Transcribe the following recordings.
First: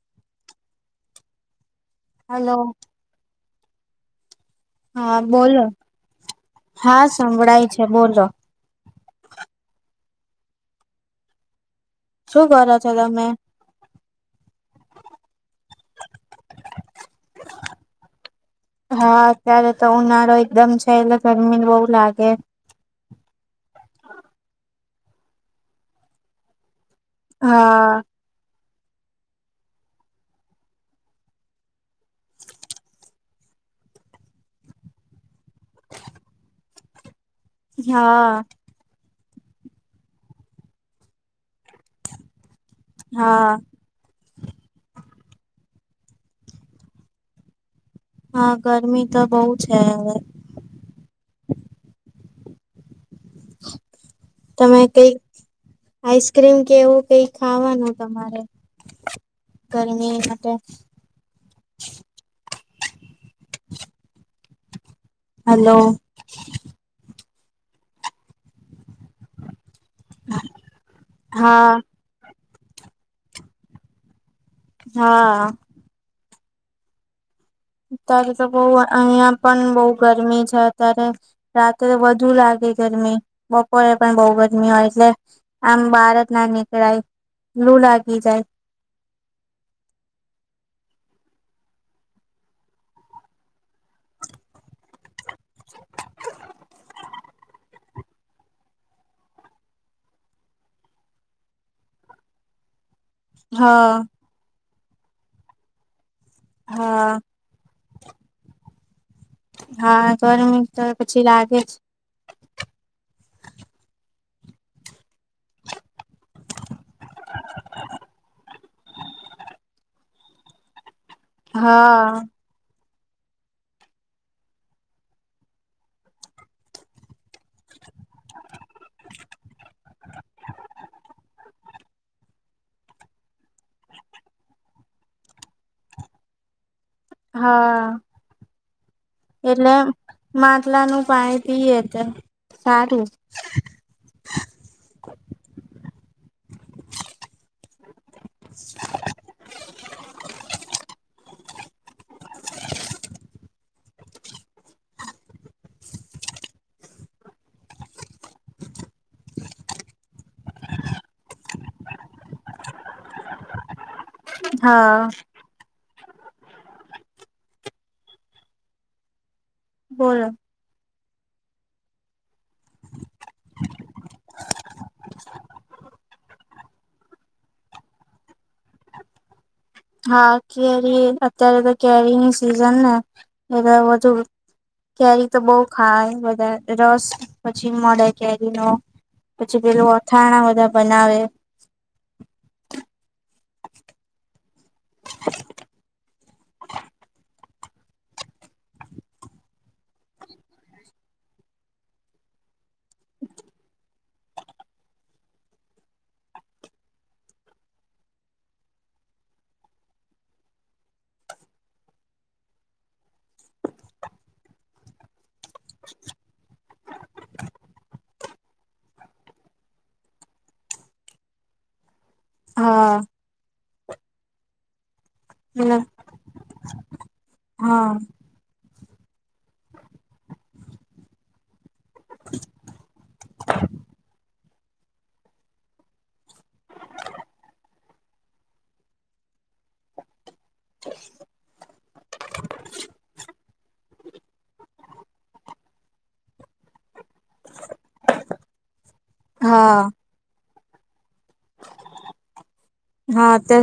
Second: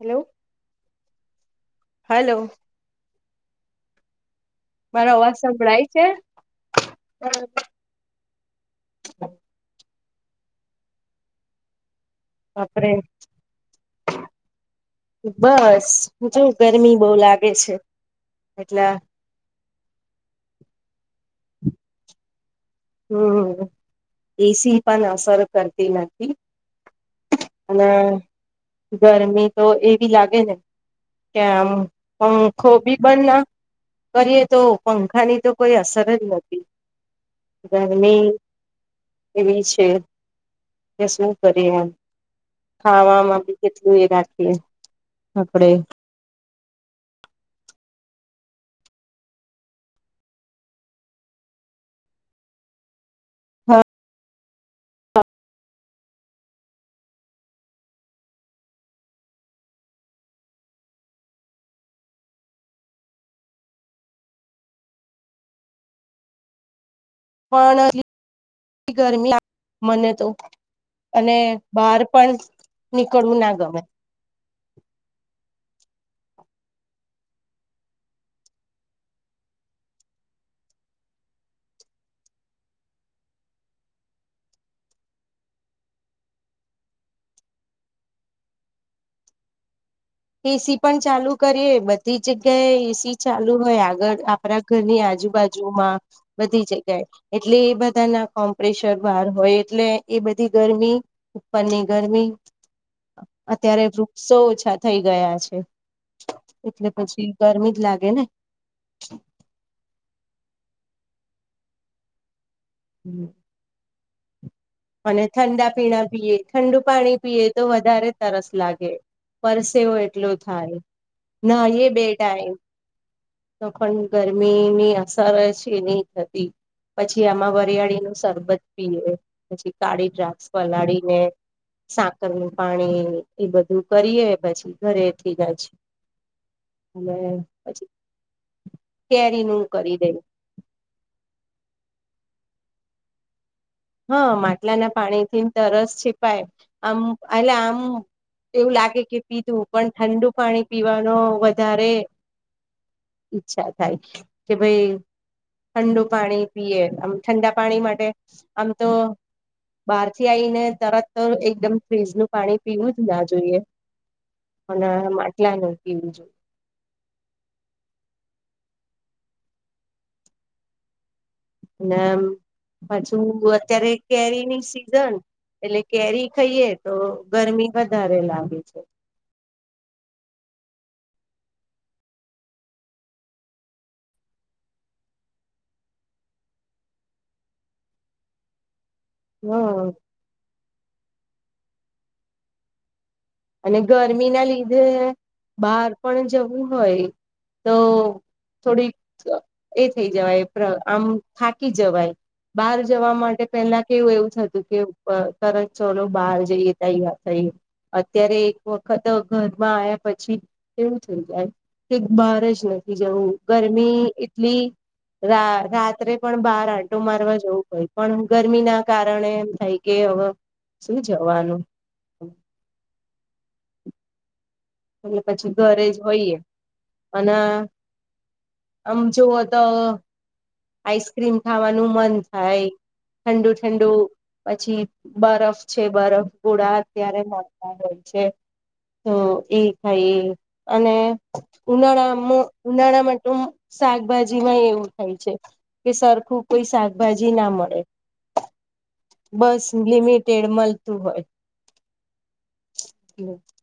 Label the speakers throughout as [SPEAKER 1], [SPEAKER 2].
[SPEAKER 1] Hello
[SPEAKER 2] hello
[SPEAKER 1] મારો
[SPEAKER 2] હા
[SPEAKER 1] અવાજ
[SPEAKER 2] બોલો
[SPEAKER 1] સંભળાય છે
[SPEAKER 2] હા સંભળાય છે, બોલો
[SPEAKER 1] [inaudible]
[SPEAKER 2] શું કરો છો
[SPEAKER 1] બાપરે
[SPEAKER 2] તમે?
[SPEAKER 1] બસ જો ગરમી બહુ લાગે છે એટલે
[SPEAKER 2] [inaudible] હા, અત્યારે તો ઉનાળો એકદમ છેલા જમીન બહુ લાગે
[SPEAKER 1] હમ્મ એસી પણ અસર કરતી નથી, અને
[SPEAKER 2] હા
[SPEAKER 1] ગરમી તો એવી લાગે ને કે પંખો બી બન કરીએ, તો પંખાની તો કોઈ અસર જ નથી. ગરમી
[SPEAKER 2] હા
[SPEAKER 1] એવી છે, કે શું કરી એમ ખાવામાં
[SPEAKER 2] હા
[SPEAKER 1] બી કેટલું એ રાખીએ આપડે
[SPEAKER 2] હા, ગરમી તો બહ છે હવે
[SPEAKER 1] હા
[SPEAKER 2] તમે કઈ આઈસ્ક્રીમ કે એવું કઈ ખાવાનું તમારે ગરમી માટે
[SPEAKER 1] [inaudible]
[SPEAKER 2] [unintelligible] હલો
[SPEAKER 1] પણ ગરમી મને તો અને
[SPEAKER 2] હા
[SPEAKER 1] બહાર પણ નીકળવું ના ગમે
[SPEAKER 2] હા અત્યારે તો બહ અહિયાં પણ બહ ગરમી છે, અત્યારે રાત્રે વધુ લાગે ગરમી બપોરે પણ બહ ગરમી હોય એટલે આમ બહાર જ ના નીકળાય લું લાગી જાય
[SPEAKER 1] [inaudible] એસી પણ ચાલુ કરીએ બધી જગ્યાએ એસી ચાલુ હોય આગળ આપણા ઘરની આ આજુબાજુમાં બધી જગ્યાએ એટલે એ બધા ના કોમ્પેશર બહાર હોય એટલે એ બધી ગરમી ઉપરની ગરમી અત્યારે
[SPEAKER 2] હા
[SPEAKER 1] વૃક્ષો ઓછા થઈ ગયા છે. એટલે
[SPEAKER 2] હા
[SPEAKER 1] પછી ગરમી જ લાગે ને
[SPEAKER 2] હા, તર તો પછી લાગે છે.
[SPEAKER 1] [inaudible] અને ઠંડા પીણા પીએ ઠંડુ પાણી પીએ તો વધારે તરસ લાગે પરસેવો એટલો થાય, ના એ
[SPEAKER 2] હા
[SPEAKER 1] બેટા એ તો પણ ગરમીની અસર છે, નહી થતી. પછી આમાં વરિયાળીનું સરરબત પીએ પછી કાળી દ્રાક્ષ પલાળીને સાકર નું પાણી એ બધું કરીએ પછી ઘરેથી જજ [inaudible]
[SPEAKER 2] હા,
[SPEAKER 1] કેરીનું
[SPEAKER 2] એટલે
[SPEAKER 1] કરી દઈ
[SPEAKER 2] માટલાનું પાણી ઈ એ તો સારું.
[SPEAKER 1] હા માટલા ના પાણી થી તરસ છીપાય આમ એટલે આમ એવું લાગે કે પીધું પણ ઠંડુ પાણી પીવાનો વ ધારે ઈચ્છા થાય. કે ભાઈ ઠંડુ પાણી પીયે ઠંડા પાણી માટે આમ તો બારથી આઈને તરત એકદમ ફ્રીજનું પાણી પીવું જ ના જોઈએ અને
[SPEAKER 2] હા
[SPEAKER 1] માટલાનું પીવું જો
[SPEAKER 2] બોલો
[SPEAKER 1] અને આમ પાછુ અત્યારે કેરી ની સિઝન એટલે કેરી ખઈએે તો ગરમી વધારે લાગે છે
[SPEAKER 2] હા કેરી અત્યારે તો કેરી ની સિઝન ને એ વધુ કેરી તો બઉ ખાય બધા રસ પછી મળે કેરી નો
[SPEAKER 1] હ
[SPEAKER 2] પછી પેલું અથાણા બધા બનાવે
[SPEAKER 1] અને ગરમી ના લીધે બહાર પણ જવું હોય તો થોડીક એ થઈ જવાય પ્ર આમ થાકી જવાય બાર જવા માટે પેલા કેવું એવું થતું કે તરત ચોલો બાર જઈએ તૈયાર થઇ [unintelligible] અત્યારે એક વખત ઘરમાં આયા પછી એવુ થઈ જાય કે બાર જ નથી જવું ગરમી એટલી રા-રાત્રે પણ બાર આંટો મારવા જવું હોઈ પણ ગરમીના કારણે એમ થાય કે હવે શું જવાનું
[SPEAKER 2] હા
[SPEAKER 1] એટલે પછી
[SPEAKER 2] એટલે
[SPEAKER 1] ઘરે જ હોઈએ અન
[SPEAKER 2] હા
[SPEAKER 1] આમ જુઓ તો આઈસ્ક્રીમ ખાવા નુ મન થાય ઠંડુ ઠંડુ પછી બરફ છે બરફ ગોડા અત્યારે મળતા હોય છે તો એ ખાઈ અને ઉનાળા મો ઉનાળા માટે શાકભાજી માં એવુ થાય છે કે સરખું કોઈ શાકભાજી ના મળે બસ
[SPEAKER 2] હા
[SPEAKER 1] લિમિટેડ મળતું હોય
[SPEAKER 2] હા તો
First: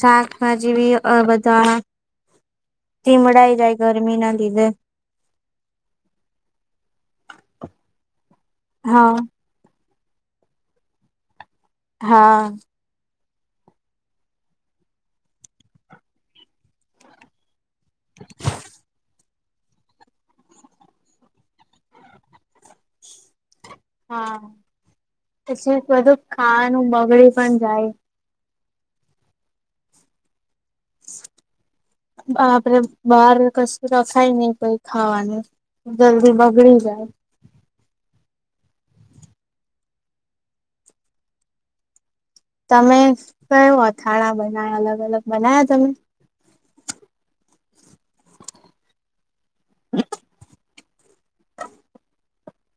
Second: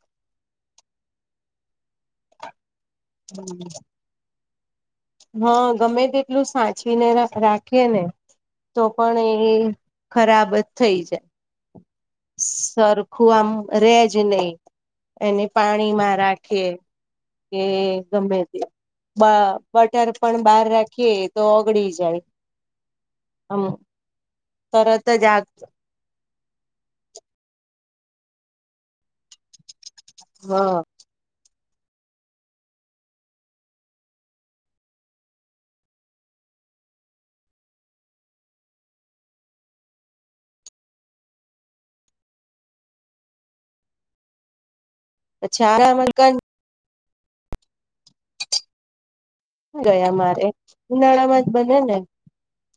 [SPEAKER 2] શા ભાજી ભી અ બધા ધીમડાઈ જાય ગરમી ના દીધે
[SPEAKER 1] હા ગમે તેટલું સાચવીને રા રાખીએ ને તો
[SPEAKER 2] હા
[SPEAKER 1] પણ એ ખરાબ થઈ જા
[SPEAKER 2] હા
[SPEAKER 1] ખોવામાં રે જ નઈ એને પાણીમાં રાખીએ કે ગમે તે બ-બટર પણ બહાર રાખીએ તો ઓગળી જાય આમ
[SPEAKER 2] હા
[SPEAKER 1] તરત જ આગ
[SPEAKER 2] પછી બધું ખાવાનું બગડી પણ જાય
[SPEAKER 1] હા
[SPEAKER 2] આપડે બાર કશું રખાય નઈ કઈ ખાવાનું જલ્દી બગડી જાય તમે કયો અથાણા બનાવ અલગ અલગ
[SPEAKER 1] પછી
[SPEAKER 2] બનાયા તમે?
[SPEAKER 1] આરામાં ક ગયા મારે ઉનાળામાં જ બને ને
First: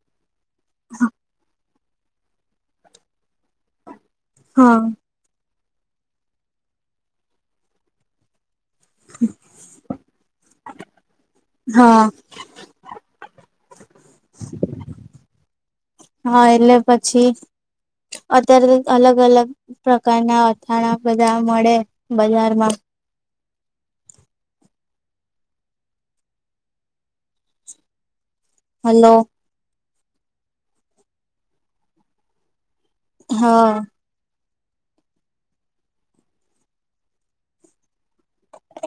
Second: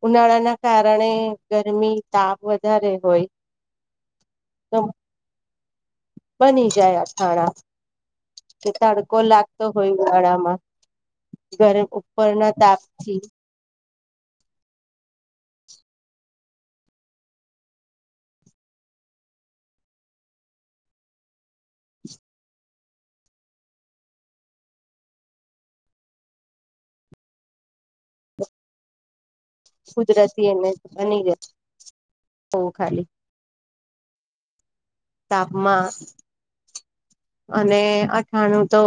[SPEAKER 1] ઉનાળા ના કારણે જે ગરમી તાપ વધારે હોય તો
[SPEAKER 2] હા
[SPEAKER 1] બની જાય આથાણા કે તડકો લાગતો હોય ઉનાળામાં ગર
[SPEAKER 2] હા
[SPEAKER 1] ઉપરના તાપથી
[SPEAKER 2] હા એટલે પછી અત્યારે અલગ અલગ પ્રકારના અથાણા બધા મળે બજારમાં હાલો.
[SPEAKER 1] કુદરતી એને હનીવેગ [inaudible]
[SPEAKER 2] હા.
[SPEAKER 1] તાપમા અને અઠાણું તો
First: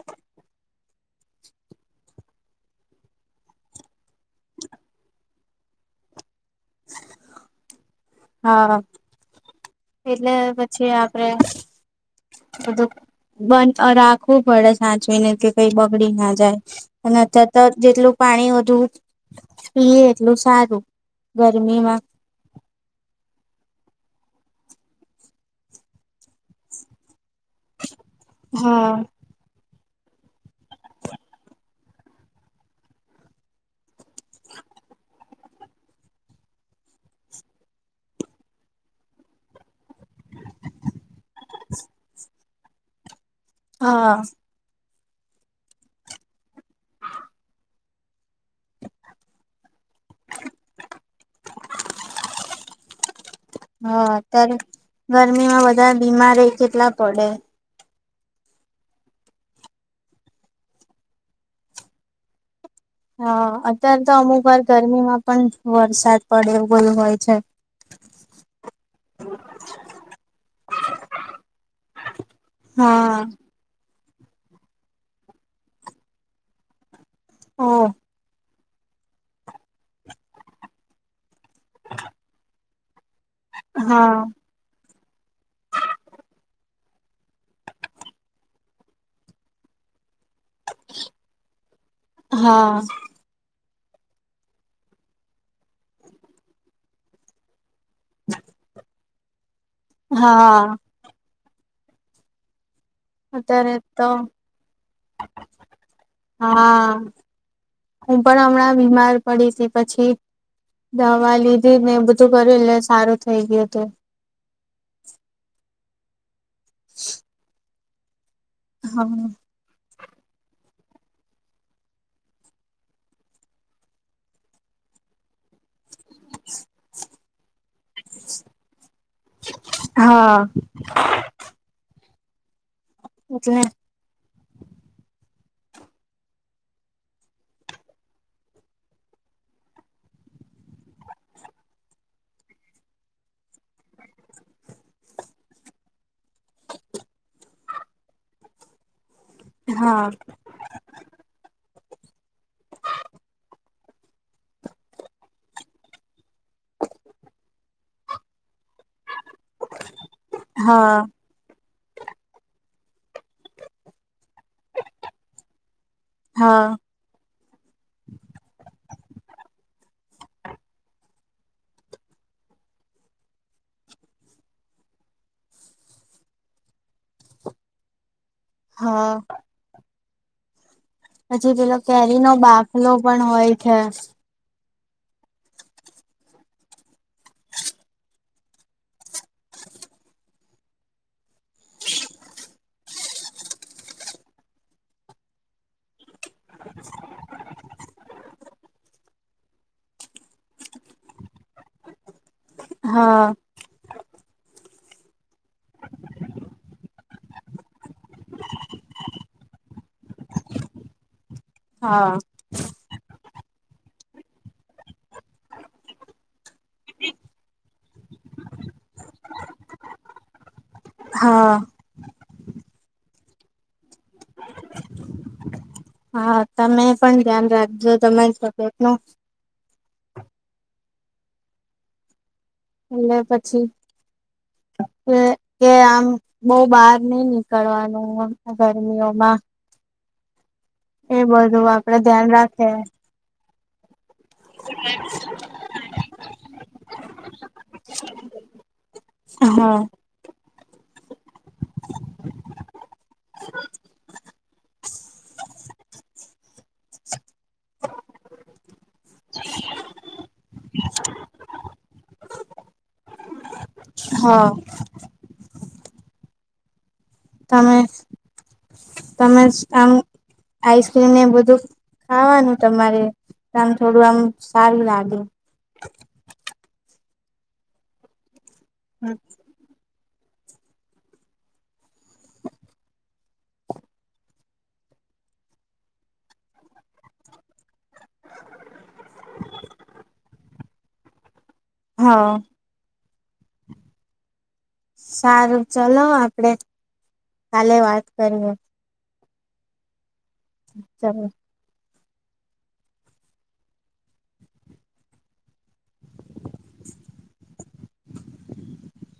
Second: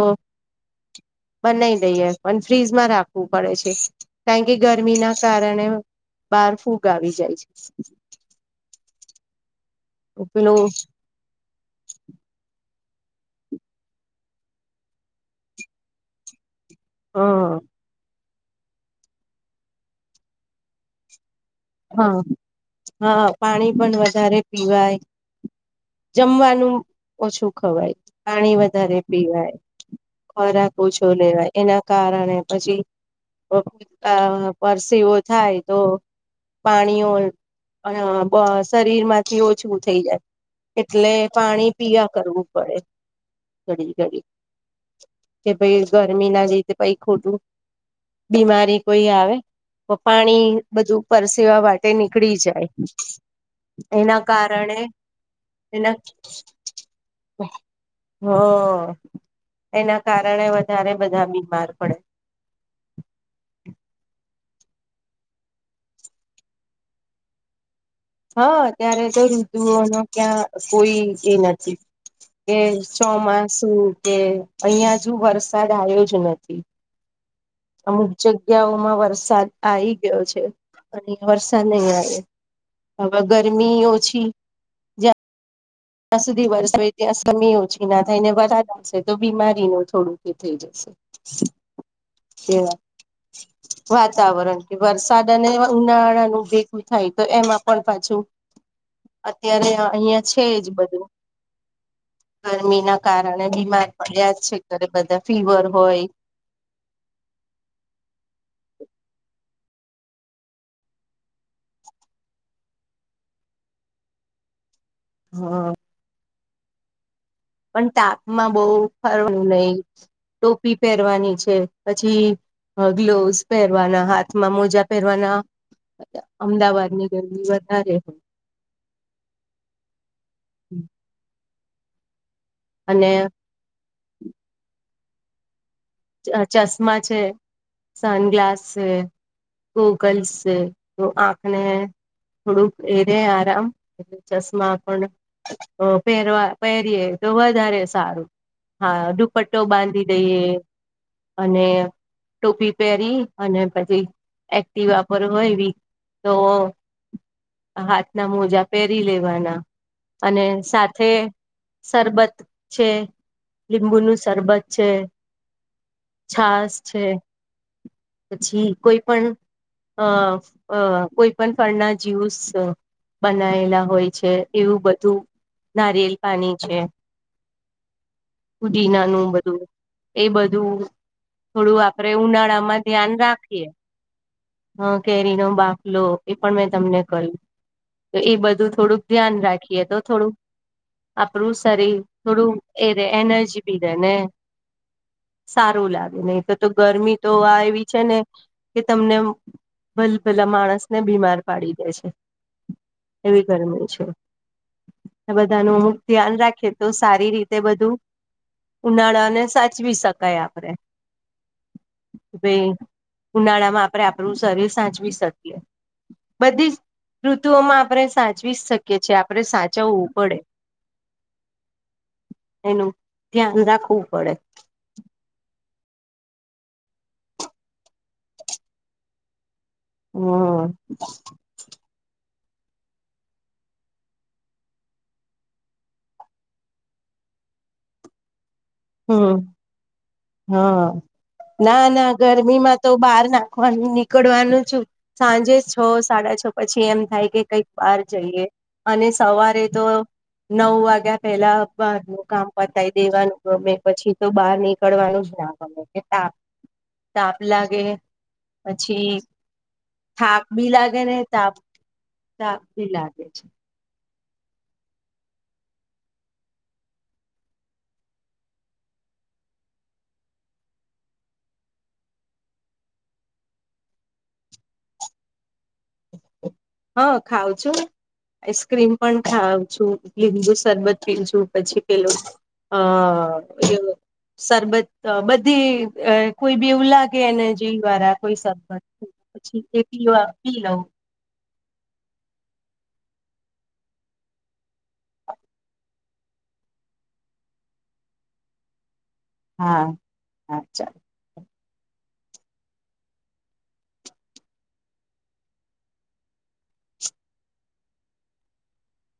[SPEAKER 1] [inaudible] બનાઈ દઈએ પણ ફ્રીજમાં રાખવું પડે છે. કારણ કે ગરમી ના કારણે બાર ફૂગ આવી જાય છે.
[SPEAKER 2] હા એટલે
[SPEAKER 1] પેલું
[SPEAKER 2] પછી આપડે બધું બધ રાખવું પડે સાચવીને કે કઈ બગડી ના જાય. અને અત્યાર
[SPEAKER 1] હા
[SPEAKER 2] તો જેટલું પાણી વધુ પીએ એટલું સારું. ગરમીમાં.
[SPEAKER 1] હા, હા. પાણી પણ વધારે પીવાય. જમવાનું ઓછું ખવાય પાણી
[SPEAKER 2] હા.
[SPEAKER 1] વધારે પીવાય. ખોરાક ઓછો લેવાય એના કારણે પછી [inaudible] પરસીઓ થાય તો પાણીઓ શરીર માંથી ઓછું થઈ જાય એટલે પાણી પીવા કરવું પડે ઘડી
[SPEAKER 2] હા
[SPEAKER 1] ઘડી. કે ભાઈ ગરમી ના રીતે કાઈ ખોટું બીમારી કોઈ આવે તો પાણી બધું પરસેવા વાટે નીકળી જાય.
[SPEAKER 2] હા
[SPEAKER 1] એના
[SPEAKER 2] અત્યારે
[SPEAKER 1] કારણે
[SPEAKER 2] ગરમીમાં બધા
[SPEAKER 1] એના
[SPEAKER 2] બીમારે કેટલા પડે.
[SPEAKER 1] હા. એના કારણે વધારે બધા બીમાર પડે.
[SPEAKER 2] હા, અત્યારે તો અમુક વાર ગરમીમાં પણ વરસાદ પડે હોય [unintelligible] છે.
[SPEAKER 1] હા ત્યારે તો ઋતુઓ નો ક્યાં કોઈ એ નથી. કે
[SPEAKER 2] હા.
[SPEAKER 1] ચોમાસું કે અહિયાં જો વરસાદ આવ્યો જ નથી.
[SPEAKER 2] ઓહ
[SPEAKER 1] અમુક જગ્યાઓમાં વરસાદ આવી ગયો છે અને વરસાદ નહી આવે. હવે ગરમી
[SPEAKER 2] હા
[SPEAKER 1] ઓછી જા ત્યાં સુધી વરસોય ત્યાં સમય ઓછી ના થાય ને વધારેશે તો બીમારી ની થોડુંક એ થઈ જશે એવા
[SPEAKER 2] હા
[SPEAKER 1] વાતાવરણ કે વરસાદ અને ઉનાળાનું ભેગું થાય તો એમાં પણ પાછું અત્યારે અહિયાં છે જ
[SPEAKER 2] હા
[SPEAKER 1] ગરમીમાં કારણે
[SPEAKER 2] અત્યારે
[SPEAKER 1] બીમાર
[SPEAKER 2] તો
[SPEAKER 1] પડ્યા જ છે ઘરે બધા. ફીવર હોય
[SPEAKER 2] હા હું પણ હમણાં બીમાર પડીશ પછી દવા લીધી ને બધું કર્યું એટલે સારું થઈ ગયું તું.
[SPEAKER 1] હા. પણ તાપમાં બહુ
[SPEAKER 2] હા
[SPEAKER 1] ફરવું નહી. ટોપી પેરવાની છે. પછી હ ગ્લોવસ પહેરવાના હાથમાં મોજા પહેરવાના અમદાવાદ ની ગરમી વધારે હોય
[SPEAKER 2] હા.
[SPEAKER 1] અને
[SPEAKER 2] એટલે
[SPEAKER 1] ચશ્મા છે, સન ગ્લાસ છે ગૂગલ્સ છે તો આખને થોડુંક એરે આરામ ચશ્મા પણ પહેરવા પહેરીએ તો વધારે સારું. હા દુપટ્ટો બાંધી
[SPEAKER 2] હા
[SPEAKER 1] દઈએ અને ટોપી પહેરી અને પછી એક્ટ વાપર હોય એવી તો હાથ ના મોજા પહેરી લેવાના અને
[SPEAKER 2] હા
[SPEAKER 1] સાથે શરબત છે, લીંબુ ન સરરબત છે, છાસ
[SPEAKER 2] હા
[SPEAKER 1] છે, પછી કોઈ પણ અ અ કોઈ પણ ફળના જ્યુસ બનાવેલા હોય છે, એવું બધું નારિયેલ પાણી છે,
[SPEAKER 2] હા
[SPEAKER 1] પુદીિનાનું બધું એ બધું
[SPEAKER 2] પછી પેલો
[SPEAKER 1] થોડું આપડે
[SPEAKER 2] કેરી નો
[SPEAKER 1] ઉનાળામાં
[SPEAKER 2] બાફલો
[SPEAKER 1] ધ્યાન
[SPEAKER 2] પણ હોય
[SPEAKER 1] રાખીએ
[SPEAKER 2] છે,
[SPEAKER 1] હ કેરીનો બાફલો એ પણ મેં તમને કર્યું તો એ બધું થોડુંક ધ્યાન રાખીએ તો થોડું આપણું શરીર થોડું એ રે એનર્જી બી રે ને સારું લાગે નહી તો તો ગરમી તો આ એવી છે, ને કે તમને ભલ ભલા માણસ ને બીમાર પાડી દે છે,
[SPEAKER 2] હા
[SPEAKER 1] એવી ગરમી છે, આ બધા ન અમુક ધ્યાન રાખેએ તો સારી રીતે બધું ઉનાળાને સાચવી શકાય આપડે.
[SPEAKER 2] હા,
[SPEAKER 1] ઉનાળા માં આપણે આપણું શરીર સાચવી શકીએ. બધી જ ઋતુઓમાં આપણે સાચવી જ શકીએ, છીએ આપણે સાચવવું પડે,
[SPEAKER 2] હા,
[SPEAKER 1] એનું ધ્યાન રાખવું પડે,
[SPEAKER 2] હા, તમે પણ ધ્યાન રાખજો તમારી તબિયત નું
[SPEAKER 1] હમ્મ
[SPEAKER 2] એટલે પછી કે કે આમ બહ બહાર નઈ નીકળવાનું, ગરમીઓમાં
[SPEAKER 1] હમ હા,
[SPEAKER 2] એ બધું
[SPEAKER 1] ના
[SPEAKER 2] આપડે
[SPEAKER 1] ના
[SPEAKER 2] ધ્યાન
[SPEAKER 1] ગરમી
[SPEAKER 2] રાખે
[SPEAKER 1] માં તો બહાર નાખવાનું નીક નીકડવાનું છું, સાંજે છ સાડા છ પછી એમ થાય કે કઈક બાર જઈએ અને સવારે
[SPEAKER 2] હા
[SPEAKER 1] તો નવ વાગ્યા પેલા બાર નું કામ પતાય દેવાનું ગમે પછી તો બહાર નીકળવાનું જ ના ગમે કે તાપ તાપ લાગે પછી થાક બી લાગે ને તાપ તાપ બી લાગે છે,
[SPEAKER 2] હા તમે તમે આમ આઈસ્ક્રીમ ને બધું ખાવાનું તમારે આમ થોડું આમ સારું લાગે,
[SPEAKER 1] હા, ખાવં છું આઈસ્ક્રીમ પણ ખાવ છું લીબુ સરબત્રીજું પછી પેલું અ એ સરબત બધી કોઈ બીવું લાગેને જે વાળા કોઈ સરબત પછી તે પી પી લઉ
[SPEAKER 2] હા સારું ચલો આપડે કાલે વાત કરીએ,
[SPEAKER 1] હા હા ચાલ
[SPEAKER 2] ચાલો [inaudible]